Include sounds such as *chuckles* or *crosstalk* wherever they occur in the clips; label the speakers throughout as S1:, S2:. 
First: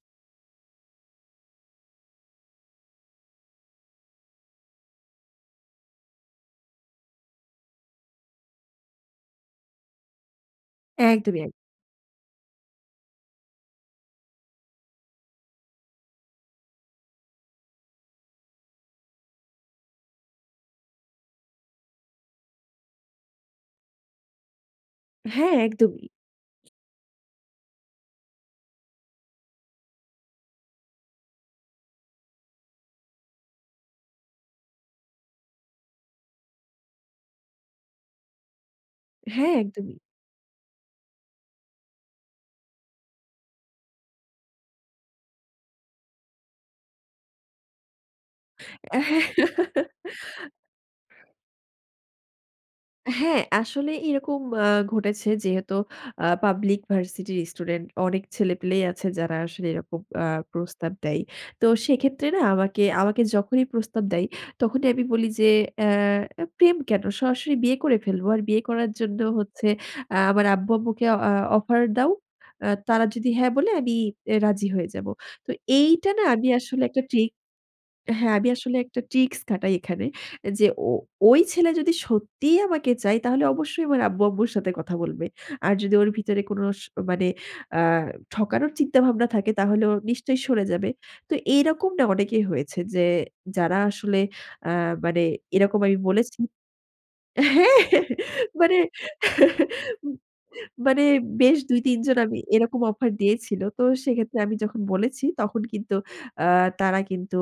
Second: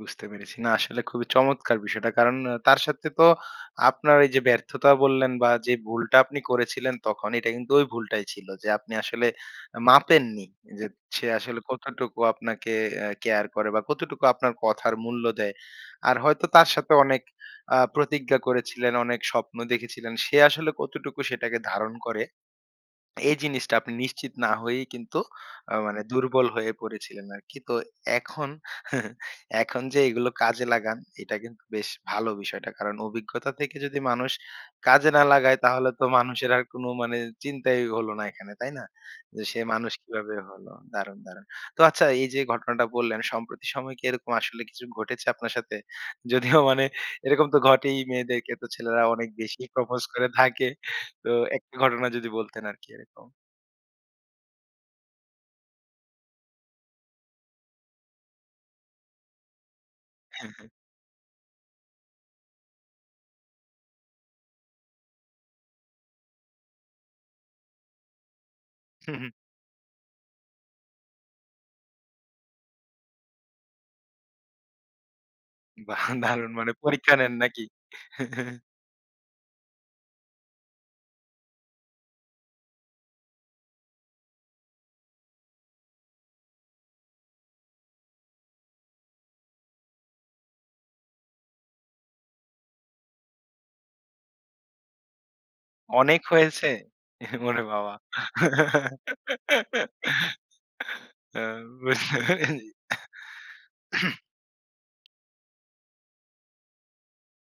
S1: বুঝতে পেরেছি, না আসলে খুবই চমৎকার বিষয়টা। কারণ আ তার সাথে তো আপনার এইযে ব্যর্থতা বললেন বা যে ভুলটা আপনি করেছিলেন, তখন এটা কিন্তু ওই ভুলটাই ছিল। যে আপনি আসলে আ মাপেননি যে সে
S2: একদমই, এক
S1: আসলে কতটুকু আপনাকে আ কেয়ার করে বা কতটুকু আপনার কথার মূল্য দেয়। আর হয়তো তার সাথে অনেক আ প্রতিজ্ঞা করেছিলেন, অনেক স্বপ্ন দেখেছিলেন। সে আসলে কতটুকু সেটাকে ধারণ করে। এই জিনিসটা আপনি নিশ্চিত না হয়েই কিন্তু
S2: হ্যাঁ,
S1: আ মানে
S2: একদমই।
S1: দুর্বল হয়ে পড়েছিলেন আরকি। তো এখন *chuckles* এখন যে এগুলো কাজে লাগান, এটা কিন্তু বেশ ভালো বিষয়টা। কারণ অভিজ্ঞতা থেকে যদি মানুষ কাজে না লাগায়, তাহলে তো মানুষের আর কোন মানে চিন্তাই হল না এখানে। তাই না? যে
S2: হ্যাঁ,
S1: সে মানুষ
S2: একদমই।
S1: কিভাবে হলো? দারুণ, দারুণ। তো আচ্ছা এইযে ঘটনাটা বললেন, সম্প্রতি সময় কি এরকম আসলে কিছু ঘটেছে আপনার সাথে? যদিও মানে এরকম তো ঘটেই মেয়েদেরকে তো
S2: অ্যাঁ
S1: ছেলেরা
S2: হ্যাঁ।
S1: অনেক বেশি propose করে
S2: *chuckles*
S1: থাকে। তো একটা ঘটনা যদি বলতেন আরকি এরকম।
S2: হ্যাঁ, আসলে এরকম আ ঘটেছে যেহেতু আ পাবলিক ভার্সিটির স্টুডেন্ট, অনেক ছেলেপেলেই আছে যারা আসলে এরকম আ
S1: হ্যাঁ, হ্যাঁ।
S2: প্রস্তাব দেয়। তো সেক্ষেত্রে না আমাকে আমাকে যখনই প্রস্তাব দেয় তখনই আমি বলি যে, "অ্যা প্রেম কেন? সরাসরি বিয়ে করে ফেলবো। আর বিয়ে করার
S1: হু,
S2: জন্য
S1: হু।
S2: হচ্ছে আ আমার আব্বু-আম্মুকে আ অ অফার দাও। আ তারা যদি 'হ্যাঁ' বলে আমি আ রাজি হয়ে যাব।" তো
S1: বাহ!
S2: এইটা না আমি
S1: দারুণ। মানে
S2: আসলে একটা
S1: পরীক্ষা
S2: ট্রিক
S1: নেন নাকি?
S2: হ্যাঁ আমি
S1: *chuckles*
S2: আসলে একটা ট্রিকস খাটাই এখানে। এ যে ও ঐ ছেলে যদি সত্যিই আমাকে চায় তাহলে অবশ্যই আমার আব্বু-আম্মুর সাথে কথা বলবে। আর যদি ওর ভিতরে কোন স মানে আ ঠকানোর চিন্তাভাবনা থাকে তাহলে ও নিশ্চয়ই সরে যাবে। তো এই রকম না অনেকেই হয়েছে যে যারা আসলে আ মানে এরকম আমি
S1: অনেক
S2: বলেছি
S1: হয়েছে? *chuckles* ওরে
S2: হ্যাঁ।
S1: বাবা!
S2: *chuckles* মানে *chuckles* উম
S1: *laughs*
S2: মানে
S1: ও!
S2: বেশ ২, ৩ জন
S1: বুঝতে
S2: আমি
S1: পেরেছি। *coughs*
S2: এরকম অফার দিয়েছিল। তো
S1: *clears throat*
S2: সেক্ষেত্রে আমি যখন বলেছি তখন কিন্তু আ তারা কিন্তু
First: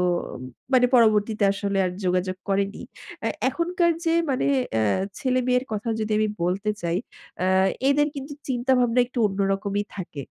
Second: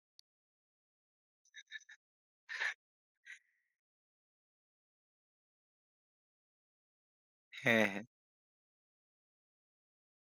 S2: মানে পরবর্তীতে আসলে আর যোগাযোগ করেনি। আ এখনকার যে মানে আ ছেলেমেয়ের কথা যদি আমি বলতে চাই, আ
S1: হ্যাঁ, হ্যাঁ।
S2: এদের কিন্তু চিন্তাভাবনা একটু অন্য রকমই থাকে।